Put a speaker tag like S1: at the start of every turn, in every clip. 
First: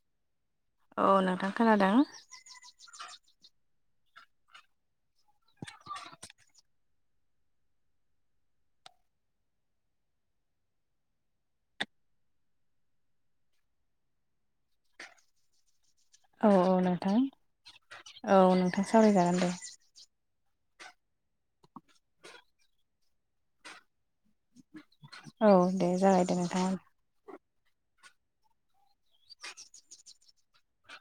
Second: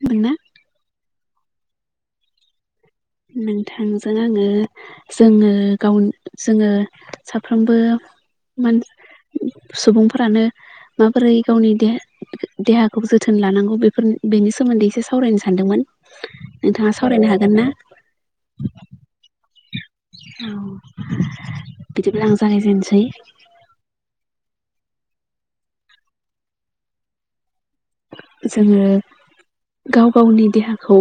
S1: खोनादों ना?
S2: औ नोंथां खोनादों।
S1: नोंथांजों आङो जोङो गाव जोङो साफ्रोमबो मा सुबुंफोरानो माबोरै गावनि देहाखौ जोथोन लानांगौ बेफोर बेनि सोमोन्दै एसे सावरायनो सानदोंमोन।
S2: औ औ
S1: नोंथाङा
S2: नोंथां
S1: सावरायनो हागोन ना?
S2: औ नोंथां सावरायजागोन दे।
S1: बिदिब्ला आं जागायजेनसै।
S2: औ दे जागाय दे नोंथां।
S1: जोङो गाव गावनि देहाखौ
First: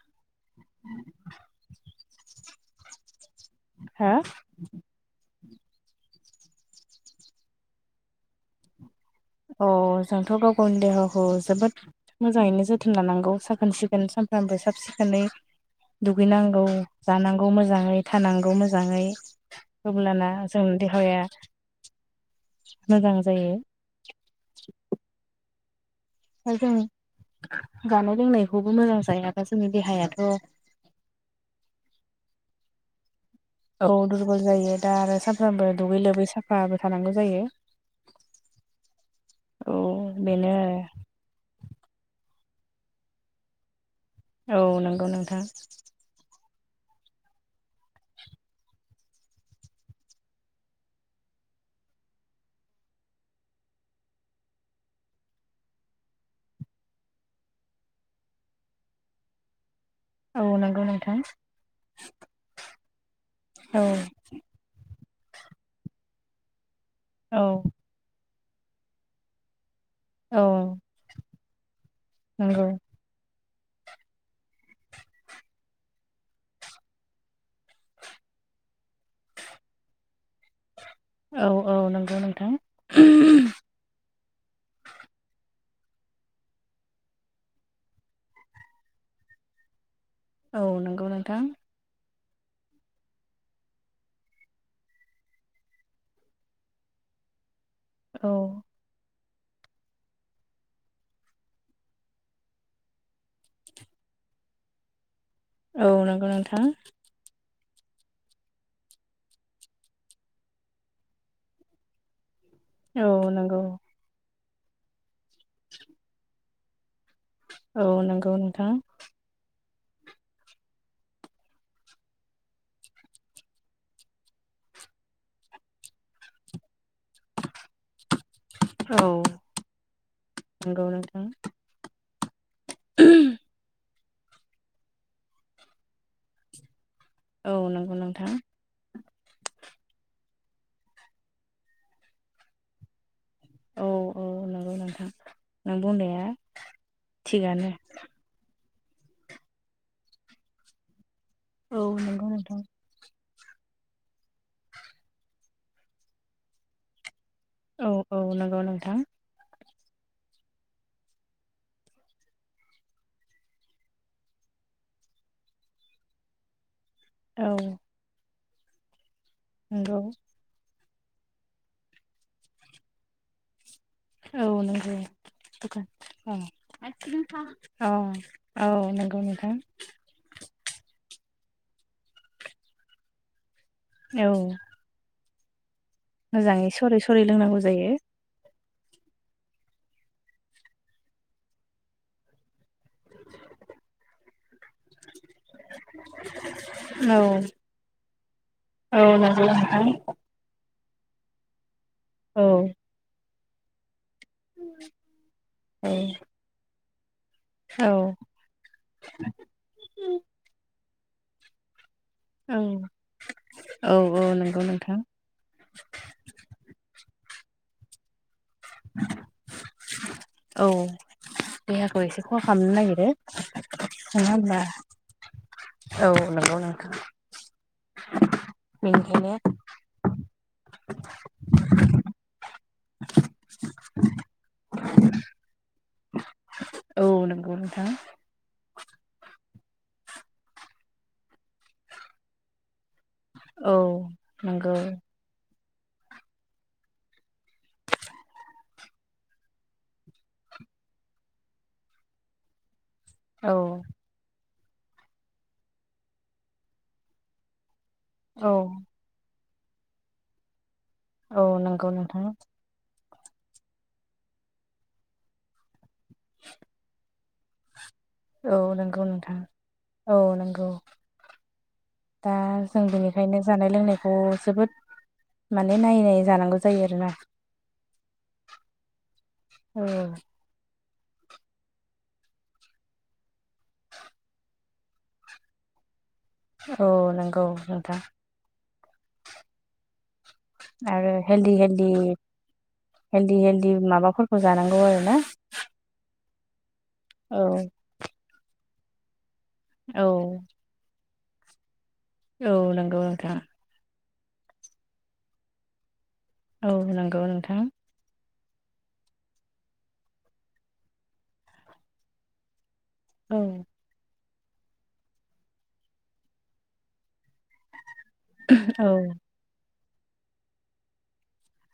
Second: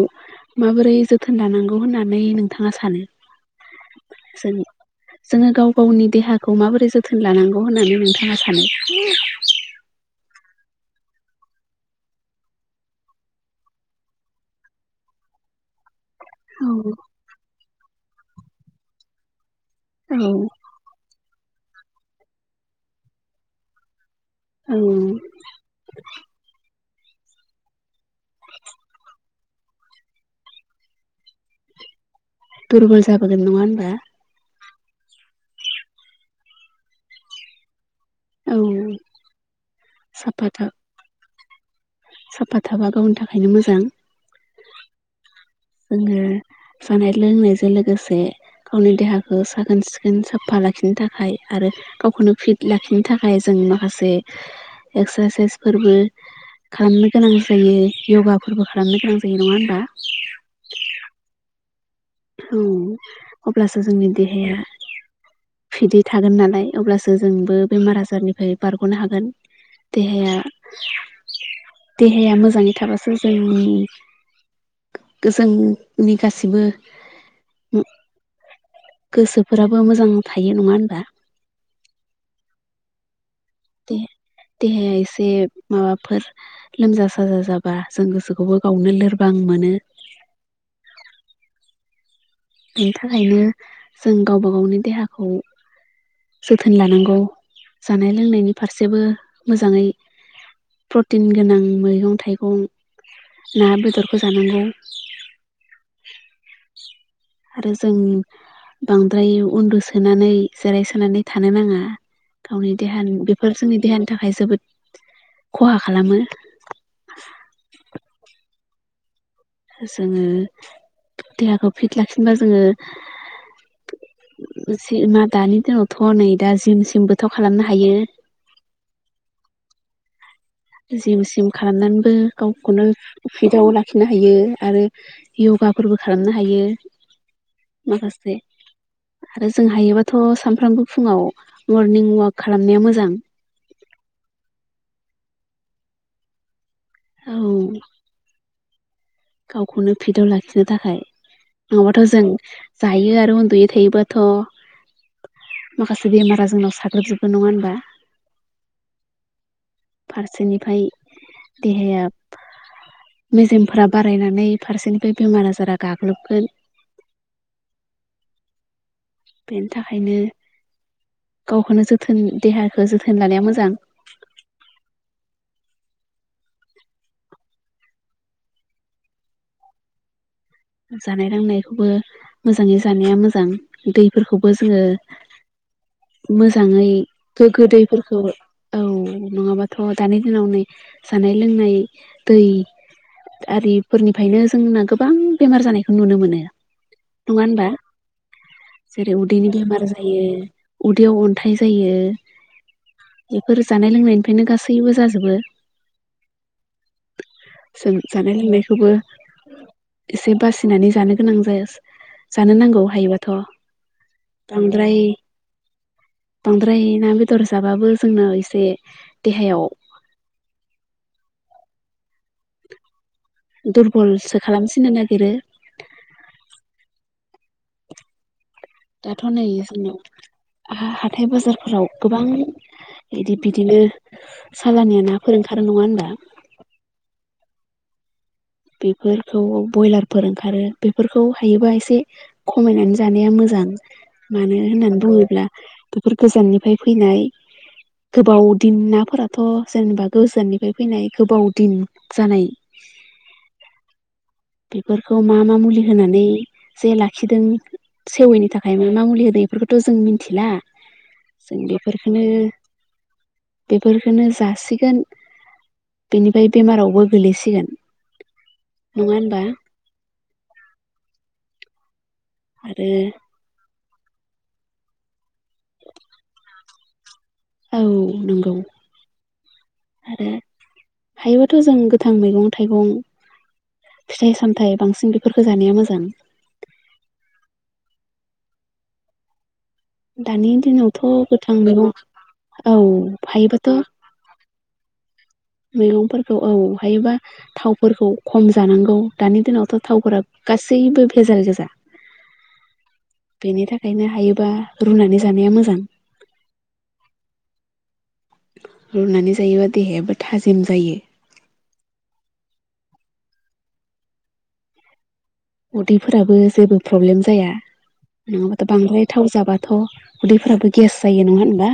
S1: माबोरै जोथोन लानांगौ होननानै नोंथाङा सानो?
S2: हा?
S1: जों जोङो गाव गावनि देहाखौ माबोरै जोथोन लानांगौ होननानै नोंथाङा सानो?
S2: अ। जोंथ' गाव-गावनि देहाखौ जोबोद मोजाङैनो जोथोन लानांगौ साखोन-सिखोन सानफ्रामबो साब-सिखोनै।
S1: [inaudible]
S2: दुगैनांगौ,
S1: औ
S2: जानांगौ मोजाङै, थानांगौ मोजाङै।
S1: औ
S2: अब्लाना जोंनि देहाया [inaudible] मोजां जायो।
S1: औ।
S2: दा जों जानाय लोंनायखौबो मोजां जाया आरो। दा जोंनि देहायाथ'
S1: दुरगल जाबोगोन नङा
S2: औ
S1: होनबा?
S2: दुरबल जायो दा आरो सानफ्रोमबो दुगै लोबै साफाबो थानांगौ जायो।
S1: औ
S2: औ
S1: [inaudible] साफा
S2: बेनो
S1: था साफा थाफा गावनि थाखायनो मोजां।
S2: औ नंगौ नोंथां।
S1: जोङो जानाय लोंनायजों लोगोसे गावनि देहाखौ साखोन-सिखोन साफा लाखिनो थाखाय आरो गावखौनो फिट लाखिनो थाखाय जों माखासे एक्सारसाइसफोरबो खालामनो गोनां जायो य'गाफोरबो खालामनो गोनां जायो नङा होनबा
S2: औ नंगौ नोंथां।
S1: औ अब्लासो
S2: औ
S1: जोंनि देहाया फिदै थागोन नालाय अब्लासो
S2: औ
S1: जोंबो बेमार आजारनिफ्राय बारग'नो हागोन देहाया
S2: औ
S1: देहाया
S2: नंगौ
S1: मोजाङै थाबासो जों उम गोजनि गाससिबो उम गोसोफोराबो मोजां थायो नङा होन
S2: औ औ नंगौ नोंथां।
S1: देह-देहाया एसे माबाफोर लोमजा साजा जाबा जों गोसोखौबो गावनो लोरबां मोनो
S2: औ नंगौ नोंथां।
S1: बेनि थाखायनो जों गावबा गावनि देहाखौ जोथोन लानांगौ जानाय
S2: औ
S1: लोंनायनि फारसेबो मोजाङै प्रटिन गोनां मैगं थाइगं ना बेदरखौ जानांगौ
S2: औ नंगौ नोंथां
S1: आरो जों बांद्राय उन्दुसोनानै जिराय सोनानै थानो नाङा गावनि
S2: औ
S1: देहानि बेफोर
S2: नंगौ
S1: जोंनि देहानि थाखाय जोबोद खहा खालामो
S2: औ नंगौ नोंथां।
S1: जोङो देहाखौ फिट लाखिनोबा जोङो इसे मा दानि दिनावथ नै दा जिम सिम जोंबोथ' खालामनो हायो
S2: औ नंगौ
S1: जिम
S2: नोंथां
S1: सिम खालामनानैबो गावखौनो उफिदआव ला खिनो हायो आरो यगाफोरबो खालामनो हायो
S2: औ नंगौ नोंथां।
S1: माखासे आरो जों हायोबाथ' सामफ्रामबो फुङाव मरनिं वाक खालामनाया मोजां
S2: औ औ नंगौ नोंथां नों बुंनाया
S1: औ
S2: थिगानो।
S1: गावखौनो फिदआव लाखिनो थाखाय
S2: औ
S1: नङाबाथ' जों
S2: नंगौ नोंथां
S1: जायो आरो उन दुयै थायोबाथ' माखासे बेमारा जोंनाव साग्लोबजोब
S2: औ औ नंगौ नोंथां।
S1: फारसेनिफ्राय देहाया मेजेमफोराब बारायनानै फारसेनिफ्राय बेमार आजारा गाग्लोबगोन
S2: औ।
S1: बेनि
S2: नंगौ
S1: थाखायनो गावखौनो जोथोन देहाखौ जोथोन लानाया मोजां
S2: औ नंगौ दखान अ औ औ औ नंगौ नोंथां
S1: जानाय लोंनायखौबो मोजाङै जानाया मोजां
S2: औ
S1: दैफोरखौबो जोङो मोजाङै
S2: सरै सरै लोंनांगौ
S1: गोग्गो
S2: जायो
S1: दैैफोरखौ औ नङाबाथ' दानि दिनाव नै जानाय लोंनाय दै आरिफोरनिफ्रायनो जोंना गोबां बेमार जानायखौ नुनो मोनो नङा
S2: औ
S1: होनबा
S2: औ
S1: जेरै
S2: नंगौ
S1: उदैनि
S2: नोंथां
S1: बेमार जायो उदैयाव अन्थाइ जायो
S2: औ
S1: बेफोर जानाय लोंनायनि फायनो गासैबो जाजोबो
S2: औ
S1: जों
S2: औ
S1: जानाय लोंनायखौबो एसे बासिनानै जानो गोनां जायासै जानो नांगौ
S2: औ
S1: हायोबाथ'
S2: औ नंगौ नोंथां
S1: बांद्राय बांद्राय ना बेद थर जाबाबो जोंना एसे देहायाव
S2: औ देहाखौ एसे खहा खालामनो नागिरो नङा
S1: दुरबलसो
S2: होमबा
S1: खालामसिननो नागिरो
S2: औ नंगौ नोंथां [unintelligible]
S1: दाथ' नै जोंनियाव हाथाय बाजारफोराव गोबां बिदि बिदिनो सालानिया नाफोर ओंखारो नङा होनबा
S2: औ नंगौ नोंथां
S1: बेफोरखौ बयलार फोर ओंखारो बेफोरखौ हायोबा एसे खमायनानै जानाया मोजां
S2: औ
S1: मानो
S2: नंगौ
S1: होननानै बुङोब्ला बेफोर गोजाननिफ्राय फैनाय गोबाव दिन नाफोराथ' जेनेबा गोजाननिफ्राय फैनाय गोबाव दिन जानाय [unintelligible]
S2: औ
S1: बेफोरखौ मा मा मुलि होनानै जे लाखिदों सेवैनि
S2: औ
S1: थाखाय म मा मुलि होदों इफोरखौथ' जों मिनथिला
S2: औ नंगौ
S1: सिंगिफोरखोनो
S2: नोंथां
S1: बेफोरखोनो जासिगोन बेनिफ्राय बेमारावबो गोलैसिगोन
S2: औ नंगौ
S1: नङा
S2: नोंथां
S1: होनबा
S2: औ नंगौ दा जों
S1: आरो
S2: बेनिखायनो जानाय लोंनायखौ खौ जोबोद माने नायै नायै जानांगौ जायो आरोना
S1: औ नंगौ
S2: औ
S1: आरो हायोबाथ' जों गोथां मैगं थाइगं फिथाइ सामथायाइ बांसिन बेफोरखो जानाया मोजां
S2: औ नंगौ नोंथां
S1: दानि दिनावथ'
S2: आरो हेलधि
S1: गोथां मैगं
S2: हेलधि
S1: औ
S2: हेलदि
S1: हायोबाथ'
S2: हेलदि माबाफोरखौ जानांगौ आरो ना
S1: मैगंफोरखौ औ हायोबा
S2: औ
S1: थावफोरखौ खम जानांगौ दानि दिनावथ'
S2: औ
S1: थावफोरा गासैबो भेजाल गोजा
S2: औ नंगौ नोंथां
S1: बेनि थाखायनो हायोबा रुनानै जानाया मोजां
S2: औ नंगौ नोंथां
S1: रुनानै जायोबा देहायाबो थाजिम जायो
S2: औ
S1: उदैफोराबो जेबो प्रब्लेम जाया नङाबाथ'
S2: औ
S1: बांद्राय थाव जाबा थ' उदैफोराबो गेस जायो नङा होनबा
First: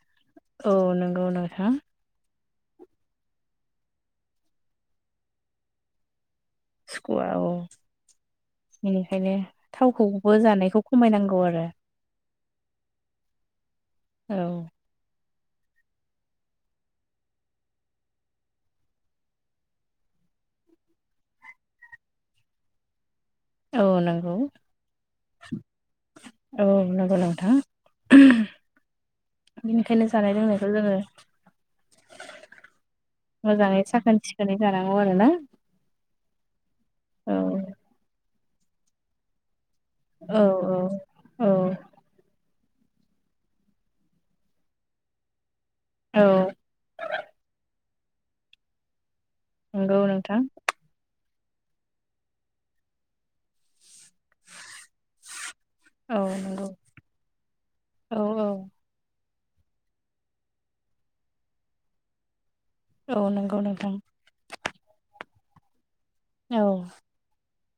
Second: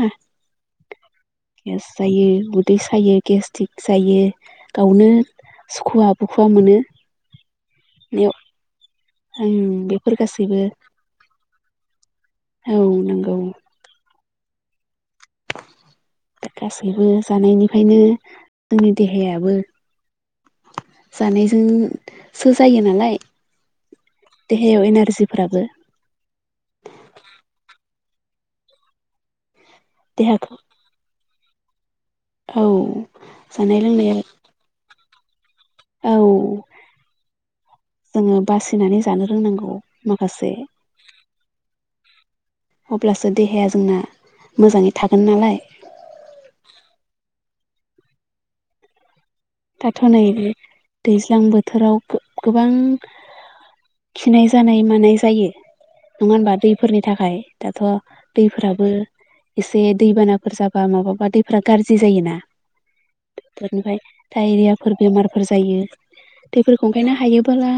S2: औ नंगौ नोंथां
S1: गेस जायो उदै सायो गेस्ट्रिक जायो गावनो सुखुवा बुखुवा मोनो
S2: सखुवा औ बेनिखायनो
S1: आं बेफोर
S2: थावखौबो
S1: गासैबो
S2: जानायखौ खमायनांगौ आरो
S1: औ नंगौ
S2: औ
S1: [unintelligible] गासैबो जानायनिफ्रायनो जोंनि देहायाबो जानायजोंसो जायो नालाय
S2: औ नंगौ
S1: देहायाव एनारजिफोराबो
S2: औ नंगौ नोंथां [unintelligible] बेनिखायनो जानाय
S1: देहाखौ
S2: लोंनायखौ जोङो
S1: औ जानाय
S2: मोजाङै
S1: लोंनाया
S2: साखोन सिखोनै जानांगौ आरोना
S1: औ
S2: औ
S1: जोङो बासिनानै जानो रोंनांगौ माखासे
S2: औ औ औ
S1: अब्लासो देहाया जोंना मोजाङै थागोन नालाय
S2: औ।
S1: दाथ'
S2: नंगौ
S1: नै
S2: नोंथां
S1: दैज्लां बोथोराव गो-गोबां खिनाय जानाय, मानाय जायो।
S2: औ
S1: नङा होनबा
S2: नंगौ
S1: दैफोरनि थाखाय, दाथ'
S2: औ औ
S1: दैफोराबो एसे दैबानाफोर जाबा माबाबा दैफोरा गाज्रि जायोना।
S2: औ नंगौ नोंथां।
S1: बेफोरनिफ्राय डायरियाफोर बेमारफोर जायो।
S2: औ
S1: बेफोरखौ ओंखायनो हायो हायोबोला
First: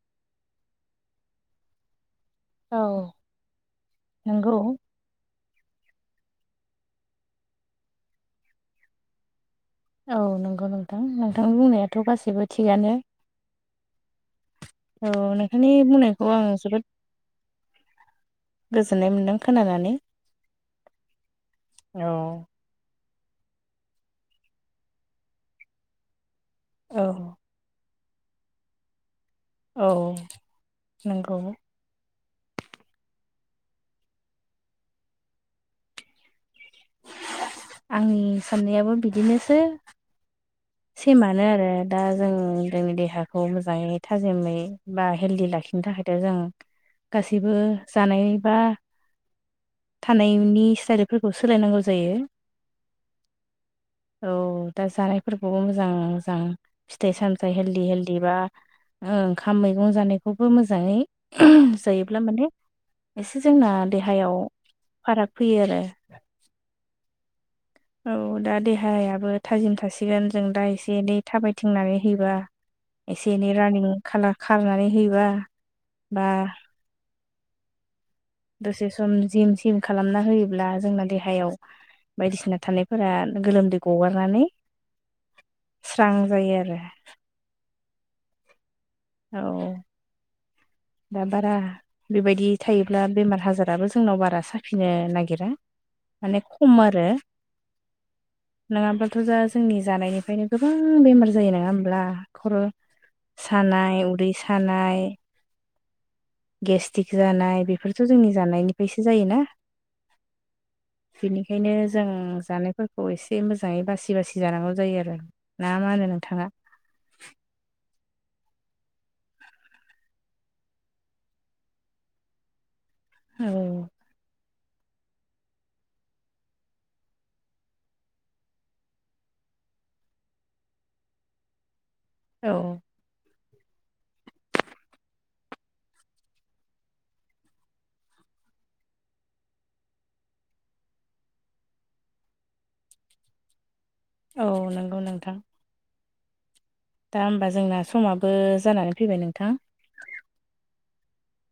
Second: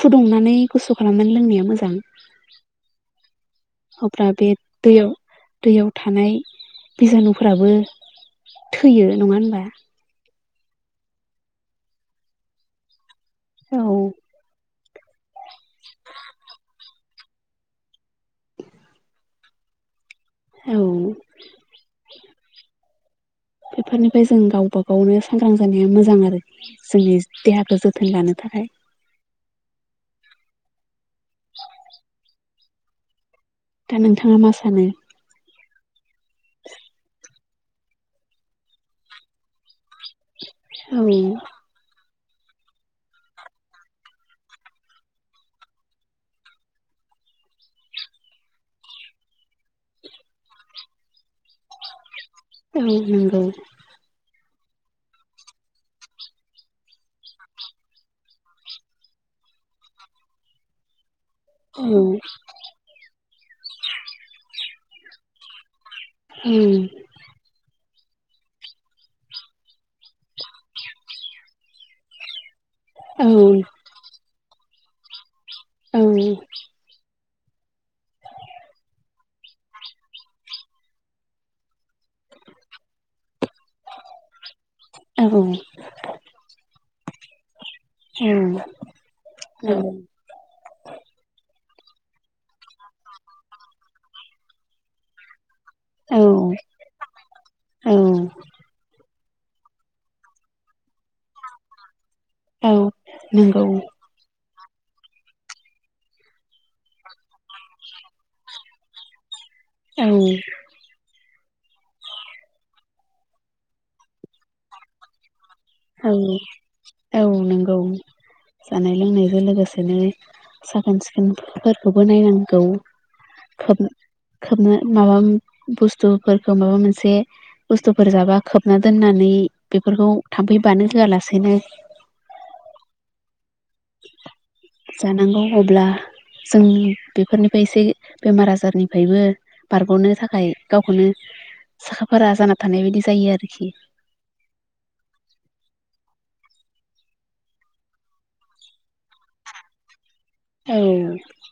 S1: फुदुंनानै गुसु खालामनानै लोंनाया मोजां।
S2: औ
S1: अब्ला बे
S2: नंगौ
S1: दैयाव दैयाव थानाय बिजानुफोराबो थैयो नङा होनबा?
S2: औ नंगौ नोंथां। नोंथांनि बुंनायाथ' गासैबो थिगआनो।
S1: औ।
S2: औ, नोंथांनि बुंनायखौ आं जोबोद गोजोननाय मोनदों खोनानानै
S1: औ
S2: औ।
S1: बेफोरनिफ्राय जों गावबा -गावनो सांग्रां जानाया मोजां आरो। जोंनि देहाखौ जोथोन जोथोन लानो थाखाय।
S2: औ नोंगौ।
S1: दा नोंथाङा मा सानो?
S2: आंनि साननायाबो बिदिनोसै
S1: औ
S2: सेमानो आरो दा जों जोंनि देहाखौ मोजाङै थाजिमै बा हेल्दि लाखिनो थाखायथ' जों गासिबो जानायनि बा थानायनि स्टाइलफोरखौ सोलायनांगौ जायो।
S1: औ नंगौ।
S2: औ दा जानायफोरखौबो मोजां- मोजां फिथाइ- सामथाइ हेलदि -हेलदि बा ओंखाम मैगं जानायखौबो मोजाङै
S1: औ
S2: जायोब्ला माने एसे जोंना देहायाव फाराग फैयो आरो।
S1: उम।
S2: औ दा देहायाबो थाजिम थासिगोन। जों दा एसे- एनै थाबायथिंनानै होयोबा
S1: औ
S2: एसे -एनै रानिं खा -खालामनानै होयोबा बा
S1: औ।
S2: दसे सम जिम- सिम खालामना होयोब्ला, जोंना देहायाव बायदिसिना थानायफोरा गोलोमदै गगारनानै स्रां जायो आरो।
S1: उम।
S2: औ, दा बारा बेबायदि थायोब्ला बेमार आजाराबो जोंनाव बारा साफिनो नागिरा। माने
S1: औ
S2: खम आरो
S1: औ
S2: नङाबा दाथ' दा जोंनि जानायनिफ्रायनो गोबां बेमार जायो नङा होमब्ला? खर'
S1: औ नंगौ।
S2: सानाय उदै सानाय गेस्टिक जानाय बेफोरथ' जोंनि जानायनिफ्रायसो जायोना।
S1: औ।
S2: बिनिखायनो जों जानायफोरखौ एसे मोजाङै बासि- बासि जानांगौ जायो आरो। ना मा होनो
S1: औ,
S2: नोंथाङा?
S1: औ नंगौ। जानाय -लोंनायजों लोगोसेनो साखोन- सिखोनफोरखौबो नायनांगौ। खोब-
S2: औ
S1: खोबनो माबा बुस्थुफोरखौ माबा मोनसे बुस्थुफोर जाबा खोबना दोननानै बेफोरखौ थाम्फै बानो होआलासेनो
S2: औ।
S1: [unintelligible] नंगौ, अब्ला जों बेफोरनिफ्राय एसे बेमार आजारनिफ्रायबो बारग'नो थाखाय गावखौनो साखा फारा जाना थानाय बिदि जायो आरोखि
S2: औ नंगौ नोंथां दा होमबा जोंना समाबो जानानै फैबाय नोंथां
S1: औ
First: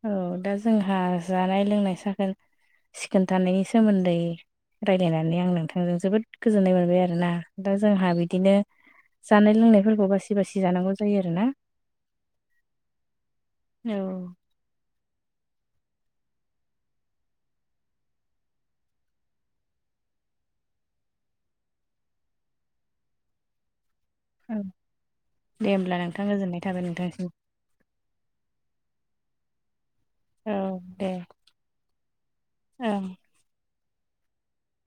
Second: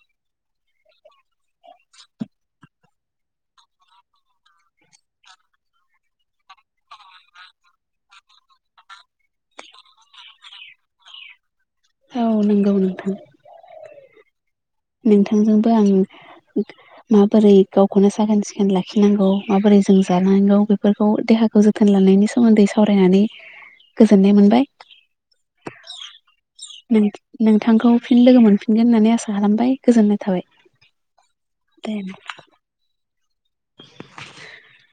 S2: औ दा जोंहा जानाय लोंनाय साखोन सिखोन थानायनि सोमोन्दै रायज्लायनानै आं नोंथांजों जोबोद गोजोननाय मोनबाय आरोना दा जोंहा बिदिनो जानाय लोंनायफोरखौ बासि बासि जानांगौ जायो आरो ना
S1: औ नंगौ नोंथां
S2: औ
S1: नोंथांजोंबो आं माबोरै गावखौनो साखोन सिखोन लाखिनांगौ माबोरै जों जांनागौ बेफोरखौ देहाखौ जोथोन लानायनि सोमोन्दै सावरायनानै गोजोननाय
S2: औ
S1: मोनबाय
S2: दे होमब्ला नोंथां गोजोननाय थाबाय नोंथांसिम
S1: नोंथांखौ फिन लोगो मोनफिनगोन होननानै आसा खालामबाय गोजोननाय थाबाय
S2: दे
S1: दे
S2: औ